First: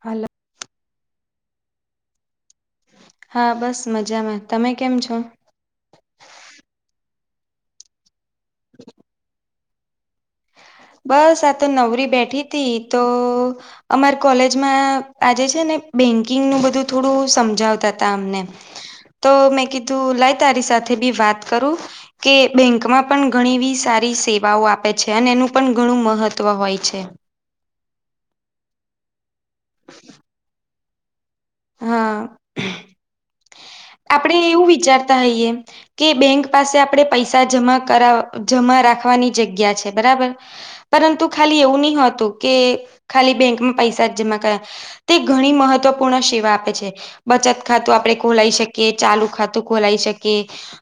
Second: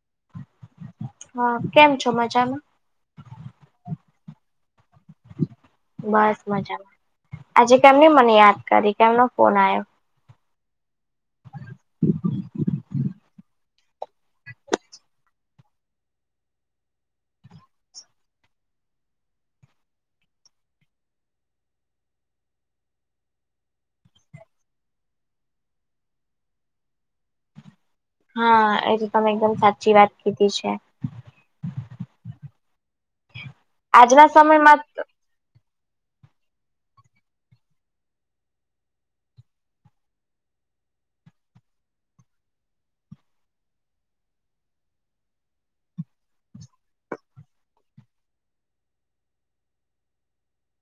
હાલો. હા, કેમ છો? મજામાં. હા બસ મજામાં તમે કેમ છો બસ મજામાં આજે કેમની મને યાદ કરી કેમનો ફોન આવ્યો બસ આ તો નવરી બેઠી હતીથી તો અમાર કોલેજમાં આજે છે, ને બેંકિંગનું બધું થોડું સમજાવતા ત અમને તો મેં કીધું લાય તારી સાથે બી વાત કરું કે બેન્કમાં પણ ઘણી બ સારી સેવાઓ આપે છે, અને એનું પણ ઘણું મહત્વ હોય છે, હા એ તો તમે એકદમ સાચી વાત કીધી છે, હા આજના આપડે એવું સમયમાં વિચારતા હઈયએ કે બેંક પાસે આપણેે પૈસા જમા કર જમા રાખવાની જગ્યા છે, બરાબર પરંતુ ખાલી એવું નહ હતું કે ખાલી બેંકમાં પૈસા જમા કરયા તે ઘણી મહત્વપૂર્ણ શ આપે છે બચત ખાતું આપડણે ખોલાઈ શકીએ ચાલુ ખાતું ખોલાઈ શકીએ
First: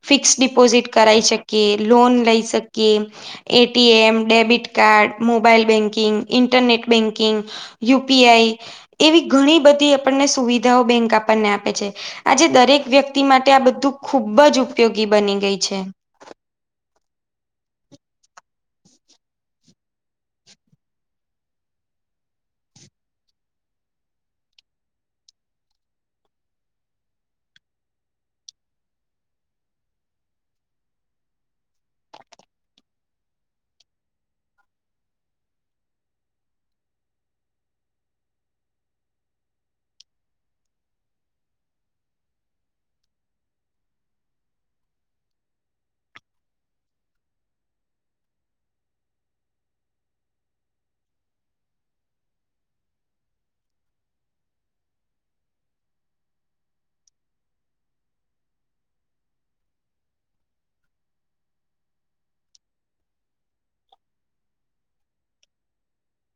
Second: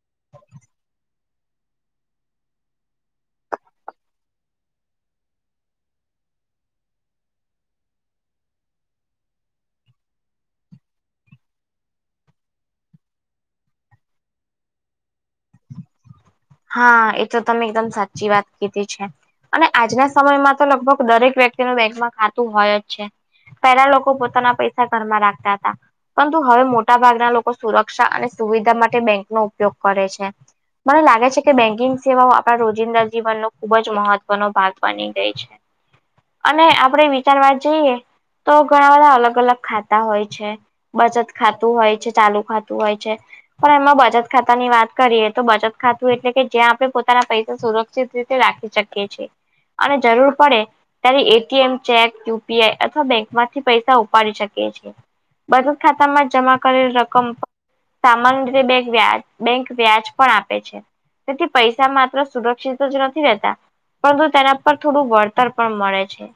ફિક્સ ડિપોઝિટ કરાવાઈ શકી લોન લઈ શકીએ ATM debit card mobile banking internet banking UPI એવી ઘણી બધી આપણને સુવિધાઓ બેંક આપણને આપે છે, આજે દરેક વ્યક્તિ માટે આ બધું ખુબ જ ઉપયોગી બની ગઈ છે, હા એ તો તમે એકદમ સાચી વાત કીધી છે, અને આજના સમયમાં તો લગભગ દરેક વ્યક્તિનું બેંકમાં ખાતું હોય જ છે, પેલા લોકો પોતાના પૈસા ઘરમાં રાખતા હતા પરંતુ હવે મોટા ભાગના લોકો સુરક્ષા અને સુવિધા માટે બેંકનો ઉપયોગ કરે છે, મને લાગે છે, કે બેન્કિંગ સેવાઓ આપણા રોજિંદા જીવનનો ખુબ જ મહત્વનો ભાગ બની ગઈ છે, અને આપડે વિચારવા જઈએ તો ઘણા બધા અલગ અલગ ખાતા હોય છે, બચત ખાતું હોય છે ચાલુ ખાતું હોય છે, પણ એમાં બચત ખાતા ની વાત કરીએ તો બચત ખાતા એટલે કે જ્યાં આપણે પોતાના પૈસા સુરક્ષિત રીતે રાખી શકીએ છે અને જરૂર પડે ત્યારે એટીએમ ચેક યુપીઆઈ અથવા બેંક માંથી પૈસા ઉપાડી શકે છે, બચત ખાતા માં જમા કરેલ રકમ સામાન બે વ્યાજ બેંક વ્યાજ પણ આપે છે, તેથી પૈસા માત્ર સુરક્ષિત જ નથી રહેતા પરંતુ તેના પર થોડું વળતર પણ મળે છે.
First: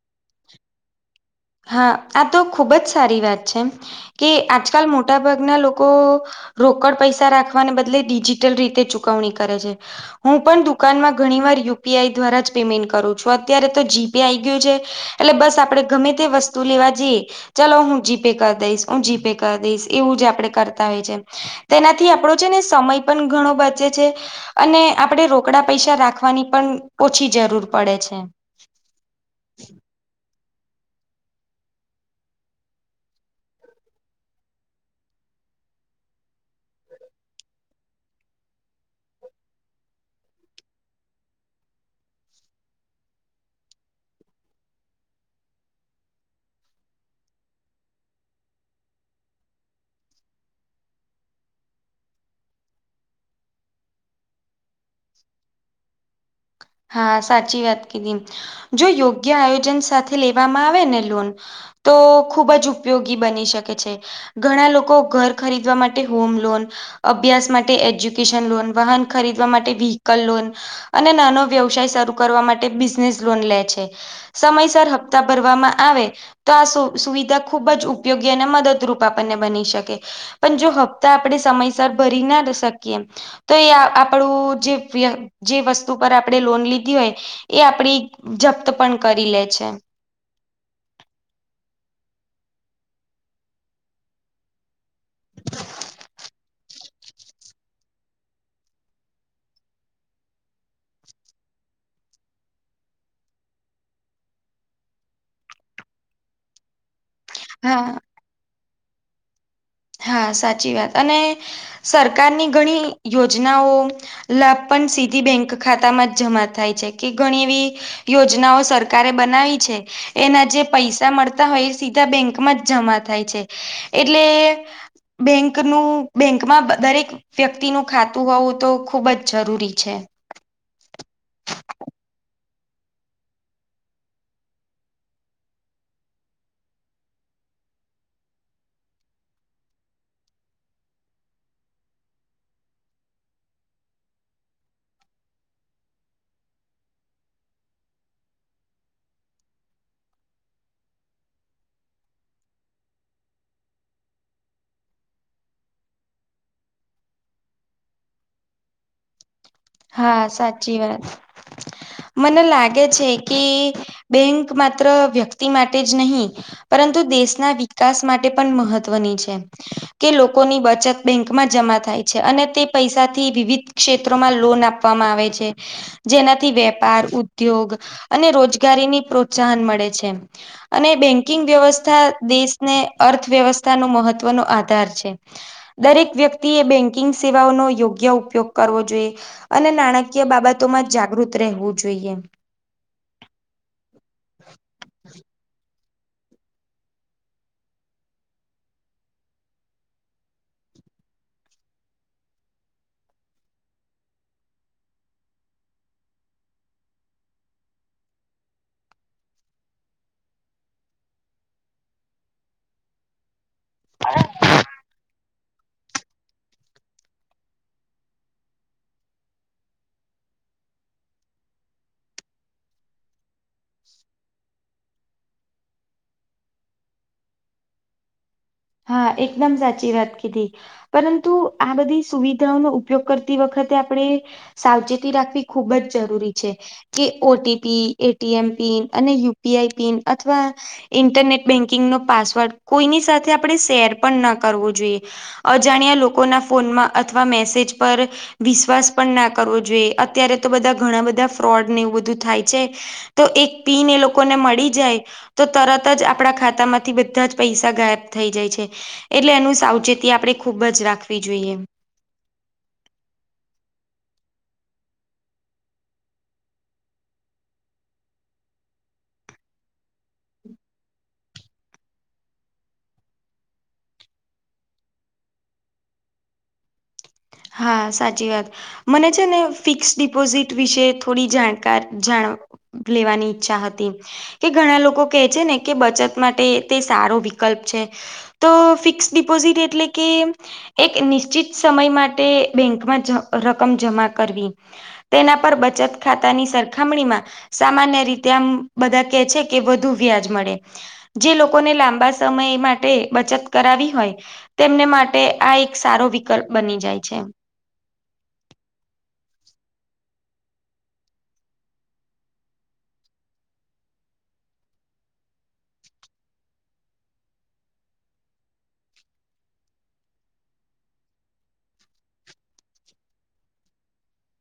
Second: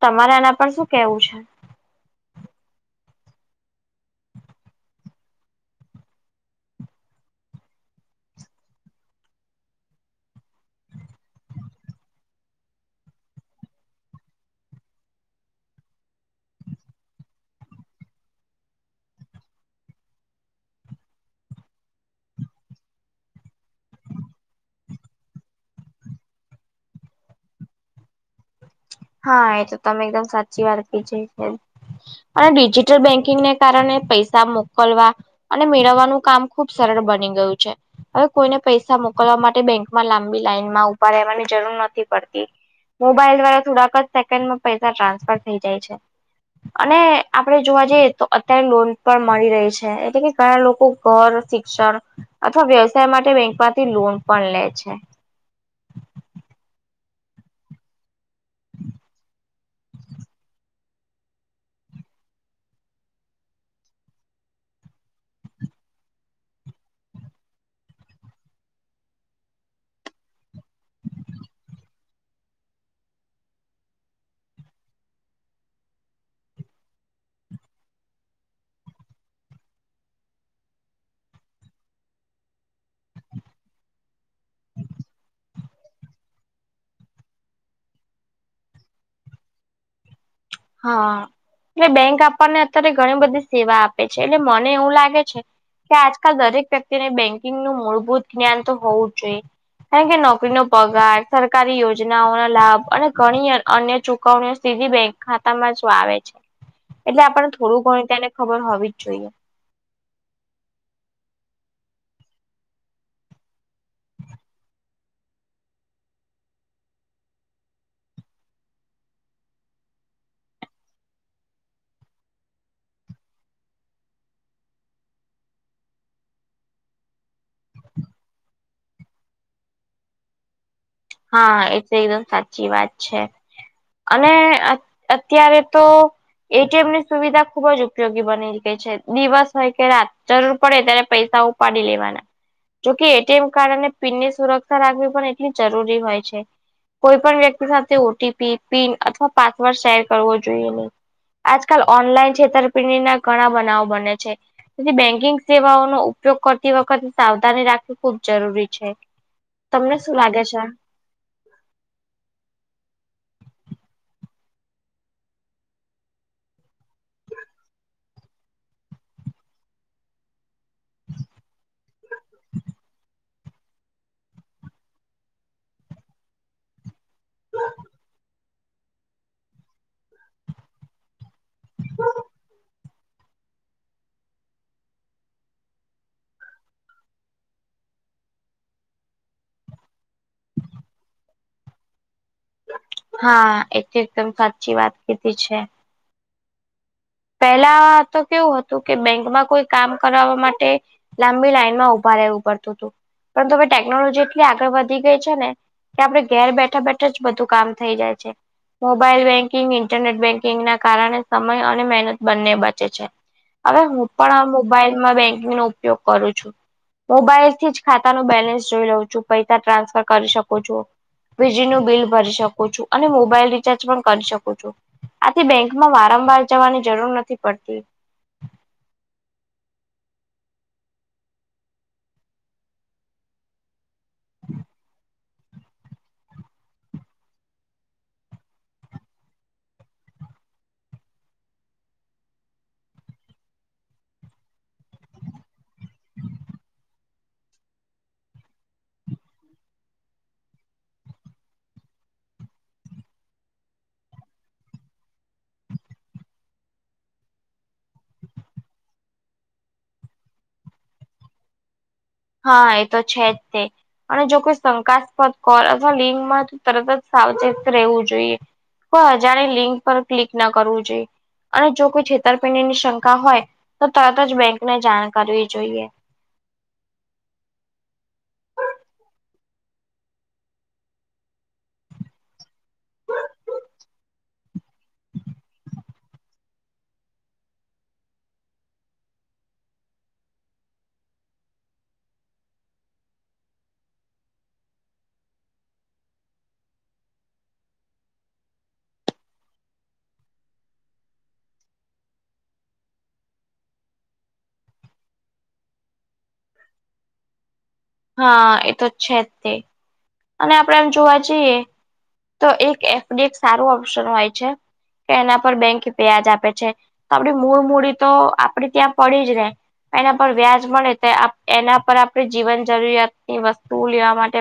તમારે એના પર શું કેવું છે? હા આ તો ખૂબ જ સારી વાત છે કે આજકાલ મોટાભાગના લોકો રોકડ પૈસા રાખવાને બદલે ડિજિટલ રીતે ચુકવણી કરે છે. હું પણ દુકાનમાં ઘણી વાર યુપીઆઈ દ્વારા જ પેમેન્ટ કરું છું અત્યારે તો જીપે આઈ ગયું છે. એટલે બસ આપડે ગમે તે વસ્તુ લેવા જઈ ચલો હું જીપે કરી દઈશ હું જીપે કરી દઈશ એવું જ આપડે કરતા હોય છે. તેનાથી આપણો છે ને સમય પણ ઘણો બચે છે. અને આપણેે રોકડા પૈસા રાખવાની પણ ઓછી જરૂર પડે છે. હા એ તો તમે એકદમ સાચી વાત કજ છે. અને ડિજિટલ બેન્કિંગને કારણે પૈસા મોકલવા અને મેળવવાનું કામ ખુબ સરળ બની ગયું છે. હવે કોઈને પૈસા મોકલવા માટે બેંકમાં લાંબી લાઈન માં ઉભા રહેવાની જરૂર નથી પડતી મોબાઈલ દ્વારા થોડાક જ સેકન્ડમાં પૈસા ટ્રાન્સફર થઈ જાય છે. અને આપડે જોવા જઈએ તો અત્યારે લોન પણ મળી રહી છે એટલે કે ઘણા લોકો ઘર શિક્ષણ અથવા વ્યવસાય માટે બેંક માંથી લોન પણ લે છે. હા સાચી વાત કીધી જો યોગ્ય આયોજન સાથે લેવામાં આવે ને લોન તો ખુબ જ ઉપયોગી બની શકે છે. ઘણા લોકો ઘર ખરીદવા માટે હોમ લોન અભ્યાસ માટે એજ્યુકેશન લોન વાહન ખરીદવા માટે વ્હીકલ લોન અને નાનો વ્યવસાય શરૂ કરવા માટે બિઝનેસ લોન લે છે, સમયસર હપ્તા ભરવામાં આવે ત આ સુ સુવિધા ખૂબ જ ઉપયોગી અને મદદરૂપ આપણને બની શકે પન જો હપ્તા આપણે સમયસર ભરીના શકીએ તો એ આ આપણું જે વય જે વસ્તુ પર આ પડે લોન લીધી હોય એ આપડી જપ્ત પણ કરી લે છે. હા. એટલે બેંક આપને અત્યારે ઘણી બધી સેવા આપે છે, એટલે મને એવું લાગે છે. કે આજકાલ દરેક વ્યક્તિને બેન્કિંગનું મૂળભૂત જ્ઞાન તો હોવું જ જોઈએ કારણ કે નોકરીનો પગાર સરકારી યોજનાઓના લાભ અને ઘણી અન્ય ચૂ કવણીઓ સીધી બેં ખાતામાં જો આવે છે, એટલે આપને થોડું હા ઘણ ત્યાને ખબર હોવી જ જોઈએ હા સાચી વાત અને સરકારની ઘણી યોજનાઓ લાભ પણ સીધી બેંક ખાતામાં જ જમા થાય છે, કે ઘણી એવી યોજનાઓ સરકારે બનાવી છે. એના જે પૈસા મળતા હોય એ સીધા બેંકમાં જ જમા થાય છે, એટલે બેંકનું બેંકમાં દરેક વ્યક્તિનું ખાતું હોવું તો ખુબ જ જરૂરી છે. હા એ તો એકદમ સાચી વાત છે. અને અ અત્યારે તો એટીએમની સુવિધા ખુબ જ ઉપયોગી બની ગઈ છે, દિવસ હોય કે રાત જરૂર પડે ત્યારે પૈસા ઉ પાડી લેવાના જોકે એટીએમ કાર્ડ અને પિનની સુરક્ષા રાખવી પણ એટલી જરૂર હોય છે. કોઈ પણ વ્યક્તિ સાથે ઓટીપી, પિન અથવા પાસવર્ડ શેર કરવો જોઈએ નય આજકાલ ઓનલાઈન છેતરપિંડીના ઘણા બનાવો બને છે. [unintelligible] બેન્કિંગ સેવાઓનો ઉપયોગ કરતી વખતે સાવધાની રાખવી ખુબ જરૂરી છે. તમને શું હા લાગે છે? સાચી મને લાગે છે. કે બેંક માત્ર વ્યક્તિ માટે જ નહી પરંતુ દેશના વિકાસ માટે પણ મહત્વની છે. કે લોકોની બચત બેંકમાં જમા થાય છે, અને તે પૈસાથી વિવિધ ક્ષેત્રોમાં લોન આપવામાં આવે છે, જેનાથી વેપાર, ઉદ્યોગ અને રોજ ગારીની પ્રોત્સાહન મળે છે અને બેંકિંગ વ્યવસ્થા દેશને અર્થવ્યવસ્થા નો મહત્વનો આધાર છે. દરેક વ્યક્તિ એ બેંકિંગ સેવાઓનો યોગ્ય ઉપયોગ કરવો જોએ. અને નાણાકીય બાબતોમાં જ જાગૃત રહેવું જોઈએ હા એ તો એકદમ સાચી વાત કીધી છે. પેલા તો કેવું હતું કે બેંકમાં કોઈ કામ કરવા માટે લાંબી લાાઈનમાં ઊભા રહેવું પડતુંતું પરંતુ હવે ટેકનોલોજી એટલી આગળ વધી ગઈ છે, ને કે આપણે ઘેર બેઠા બેઠા જ બધું કામ થઇ જાય છે. મોબાઈલ બેંકિંગ, ઇન્ટરનેટ બેન્કિંગના કારણે સમય અને મહેન બંને બચે છે, હવે હું પણ આ મોબાઈલમાં બેંકિંગનો ઉપયોગ કરું છું મોબાઈલથી જ ખાતા ન બેલેન્સ જોઈ લઉં છું પૈસા ટ્રાન્સફર કરી શકુ છો વીજળીનું બિલ ભરી શકુ છું અને મોબાઈલ રિચાર્જ પણ કરી શકુ છું આથી બેંકમાં વારંવાર જવાની જરૂર નથી પડતી હા એકદમ સાચી વાત કીધી પરંતુ આ બધી સુવિધાઓનો ઉપયોગ કરતી વખતે આપણે સાવચેતી રાખવી ખુબ જ જરૂરી છે. કે ઓટીપી, એટીએમ પિન અને યુપીઆઈ પિન અથવા ઇન્ટરનેટ બેંકિંગ નો પાસવર્ડ કોઈની સાથે આપણે શેર પણ ના કરવું જોઈએ અજાણ્યા લોકોના ફોનમાં અથવા મેસેજ પર વિશ્વાસ પણ ના કરવો જોઈએ અત્યારે તો બધા ઘણા બધા ફ્રોડ ને એવું બધું થાય છે તો એક પીન એ લોકોને મળી જાય તો તરત જ આપણા ખાતામાંથી બધા જ પૈસા ગાયબ થઈ જાય છે એટલે એનું સાવચેતી આપણે ખૂબ જ રાખવી જોઈએ હા એ તો છે જ તે અને જો કોઈ શંકાસ્પદ કર અથવા લિંગમાંથી તરત જ સાવચેત રહેવું જોઈએ પણ અજાણી લિંક પર ક્લિક ના કરવું જોઈએ અને જો કોઈ છેતરપિંડી ની શંકા હોય તો તરત જ બેંક ને જાણ કરવી જોઈએ હા સાચી વાત મને છે ને ફિક્સ ડિપોઝિટ વિશે થોડી જાણકાર જાણ લેવાની ઈચ્છા હતી કે ઘણા લોકો કેહે છે ને કે બચત માટે તે સારો વિકલ્પ છે તો ફિક્સ ડિપોઝિટ એટલે કે એક નિશ્ચિત સમય માટે તે બેંકમાં રકમ જમા કરવી તેના પર બચત ખાતાની સરખામણીમાં સામાન્ય રીતે આમ બધા કે છે કે વધુ વ્યાજ મળે જે લોકોને લાંબા સમય માટે બચત કરાવી હોય તેમને માટે આ એક સારો વિકલ્પ બની જાય છે હા એ તો જ છે જ તે અને આપણેે એમ જોવા જઈએ તો એક એફડી એક સારું ઓપ્શન હોય છે કે એના પર બેંકી વ્યાજ આપે છે તો આપડી મૂળ મૂડી તો આપડી ત્યાં પડી જ ને એના પર વ્યાજ મળે એના પર આપણે જીવન જરૂરિયાત ની વસ્તુ લેવા માટે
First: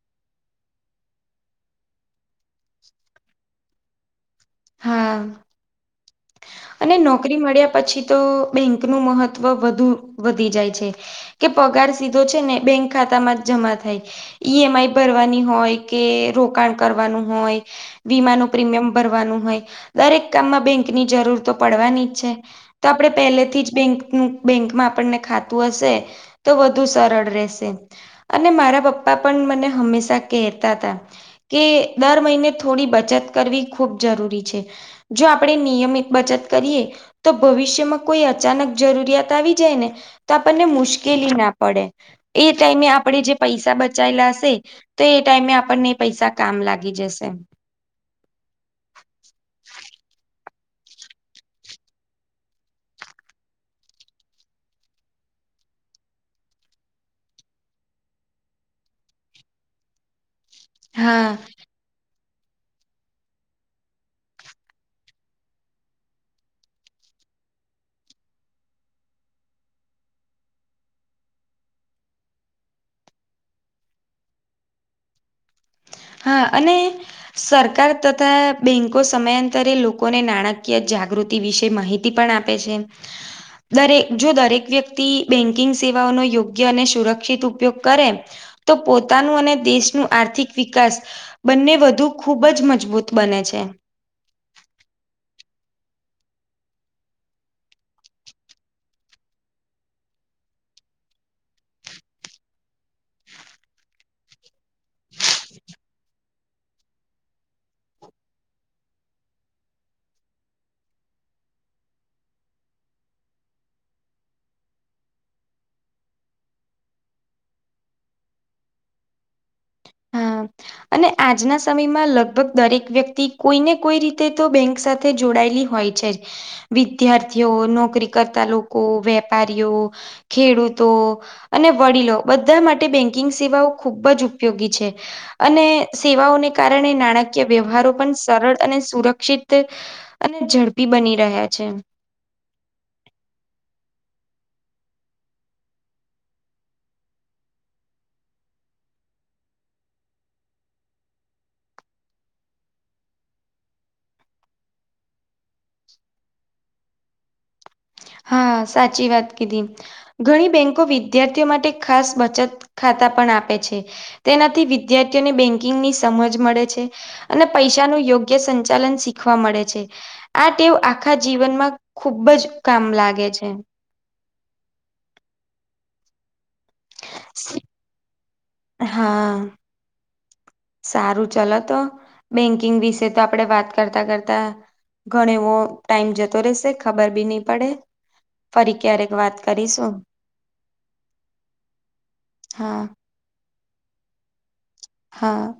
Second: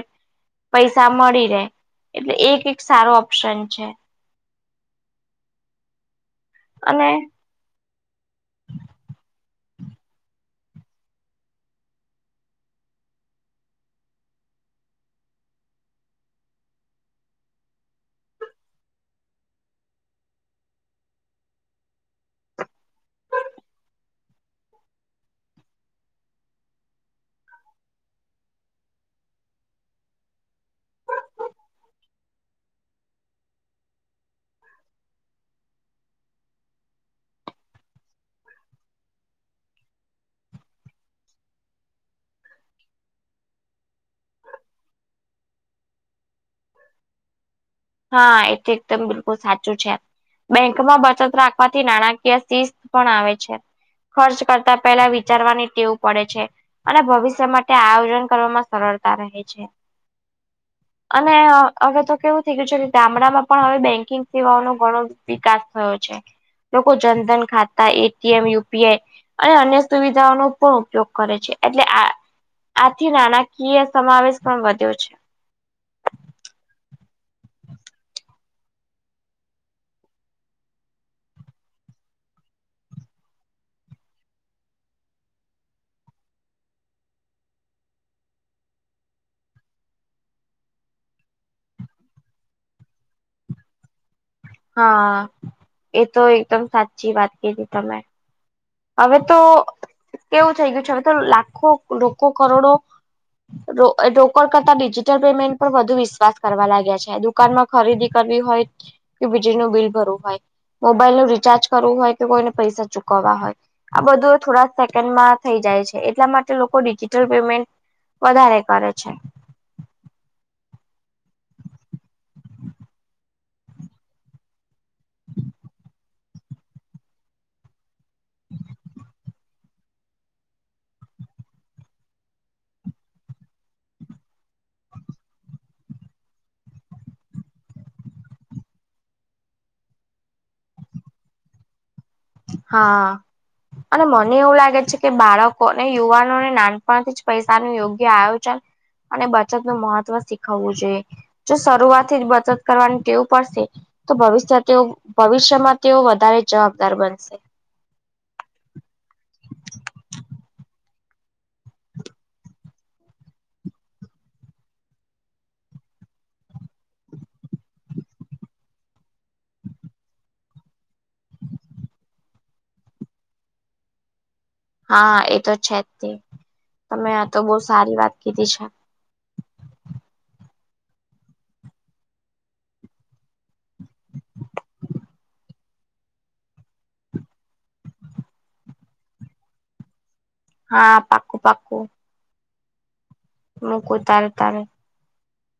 પૈસા મળી રહેે એટલે એક એક સારો ઓપ્શન છે હા અને નોકરી મળ્યા પછી તો બેંક નું મહત્વ વધુ વધી જાય છે કે પગાર સીધો છે ને બેંક ખાતા માં જ જમા થાય ઈ એમ આઈ ભરવાની હોય કે રોકાણ કરવાનું હોય વીમાનું પ્રીમિયમ ભરવાનું હોય દરેક કામમાં બેંકની જરૂર તો પડવાની જ છે. તો આપડે પહેલેથી જ બેંકનું બેંકમાં આપણને ખાતું હશે તો વધુ સરળ રહેશે અને મારા પપ્પા પણ મને હંમેશા કેતા તા કે દર મહીને થોડી બચત કરવી ખૂબ જરૂરી છે. જો આપડે નિયમિત બચત કરીએ તો ભવિષ્યમાં કોઈ અચાનક જરૂરિયાત આવી જાય ને તો આપણને મુશ્કેલી ના પડે એ ટાઈમે આપડે જે પૈસા બચાયેલા અશે ત એ ટાઈમે આપણને એ પૈસા કામ લાગી જશે હા એ તો એકદમ બિલકુલ સાચું છે બેંકમાં બચત રાખવાથી નાણાકીય શિસ્ત પણ આવે છે. ખર્ચ કરતા પહેલા વિચારવાની ટેવ પડે છે. અને ભવિષ્ય માટે આયોજન કરવામાં સરળતા રહે છે. હા ને અ અવે તો કેવું થઈ ગયું છે કે ગામડામાં પણ અવે બેંકિંગ સેવાઓનો ઘણો વિકાસ થયો છે. લોકો જનધન ખાતા એટીએમ યુપીઆઈ અને અન્ય સુવિધાઓનો પણ ઉપયોગ કરે છે એટલે આ આથી નાણાકીય સમાવેશ પણ વધ્યો છે. હા અને સરકાર તથા બેંકો સમયાંતરે લોકોને નાણાકીય જાગૃતિ વિશે માહિ તી પણ આપે છે. દરેક જો દરેક વ્યક્તિ બેન્કિંગ સેવાઓનો યોગ્ય અને સુરક્ષિત ઉપયોગ કરે તો પોતાનું અને દેશનું આર્થિક વિકાસ બંને વધુ ખૂબ જ મજબૂત બને છે. હા એ તો એકદમ સાચી વાત કીધી તમે અવે તો કેવું થઈ ગયું છે હવે તો લાખો લોકો કરોડો રો અ રોકડ કરતા ડિજિટલ પેમેન્ટ પર વધુ વિશ્વાસ કરવા લાગ્યા છે હજુ દુકાનમાં ખરીદી કરવી હોય કે વીજળી નું બિલ ભરવું હોય મોબાઈલ નું રીચાર્જ કરવું હોય કે કોઈને પૈસા ચૂકવવા હોય આ બધું થોડા સેકન્ડમાં થઈ જાય છે એટલા માટે લોકો ડિજિટલ પેમેન્ટ વધારે કરે છે. હા. અને આજના સમયમાં લગભગ દરેક વ્યક્તિ કોઈને કોઈ રીતે તો બેંક સાથ તે જોડાયેલી હોય છે વિદ્યાર્થીઓ નોકરી કરતા લોકો વેબ વેપારિયો ખેડૂતો અને વડીલો બધા માટે બેંકિંગ સેવાઓ ખુબ જ ઉપયોગી છે. [inaudible] અને સેવાઓને કારણે નાણાકીય વ્યવહારો પણ સરળ અને સુરક્ષિત અને ઝડપી બની રહ્યા છે. હા. અને મને એવું લાગે છે કે બાળકોને યુવાનોને નાનપણથી જ પૈસાનું યોગ્ય આયોજન અને બચત નું મહત્વ શીખવવું જોઈએ. જો શરૂઆત થી જ બચત કરવાની ટેવ પડશે તો ભવિષ્ય તેઓ ભવિષ્યમાં તેઓ વધારે જવાબદાર બનશે. હા સાચી વાત કીધી ઘણી બેંકો વિદ્યાર્થીઓ માટે ખાસ બચત ખાતા પણ આપે છે. તેનાથી વિદ્યાર્થીઓને બેન્કિંગ ની સમજ મળે છે. અને પૈસાનું યોગ્ય સંચાલન શીખવા મળે છે. આ ટેવ આખા જીવનમાં ખુબ જ કામ લાગે છે. હા એ તો છે જ તે તમે આ તો બો સારી વાત કીધી છે. હા સારું ચલો તો બેંકિંગ વિશે તો આપડે વાત કરતા કરતા ઘણ એવો ટાઈમ જતો રહેશે ખબર બી નહી પડે ફરી ક્યારેક વાત કરીશું હા પાકું પાકું હા. મૂકુ તારે તારે હા.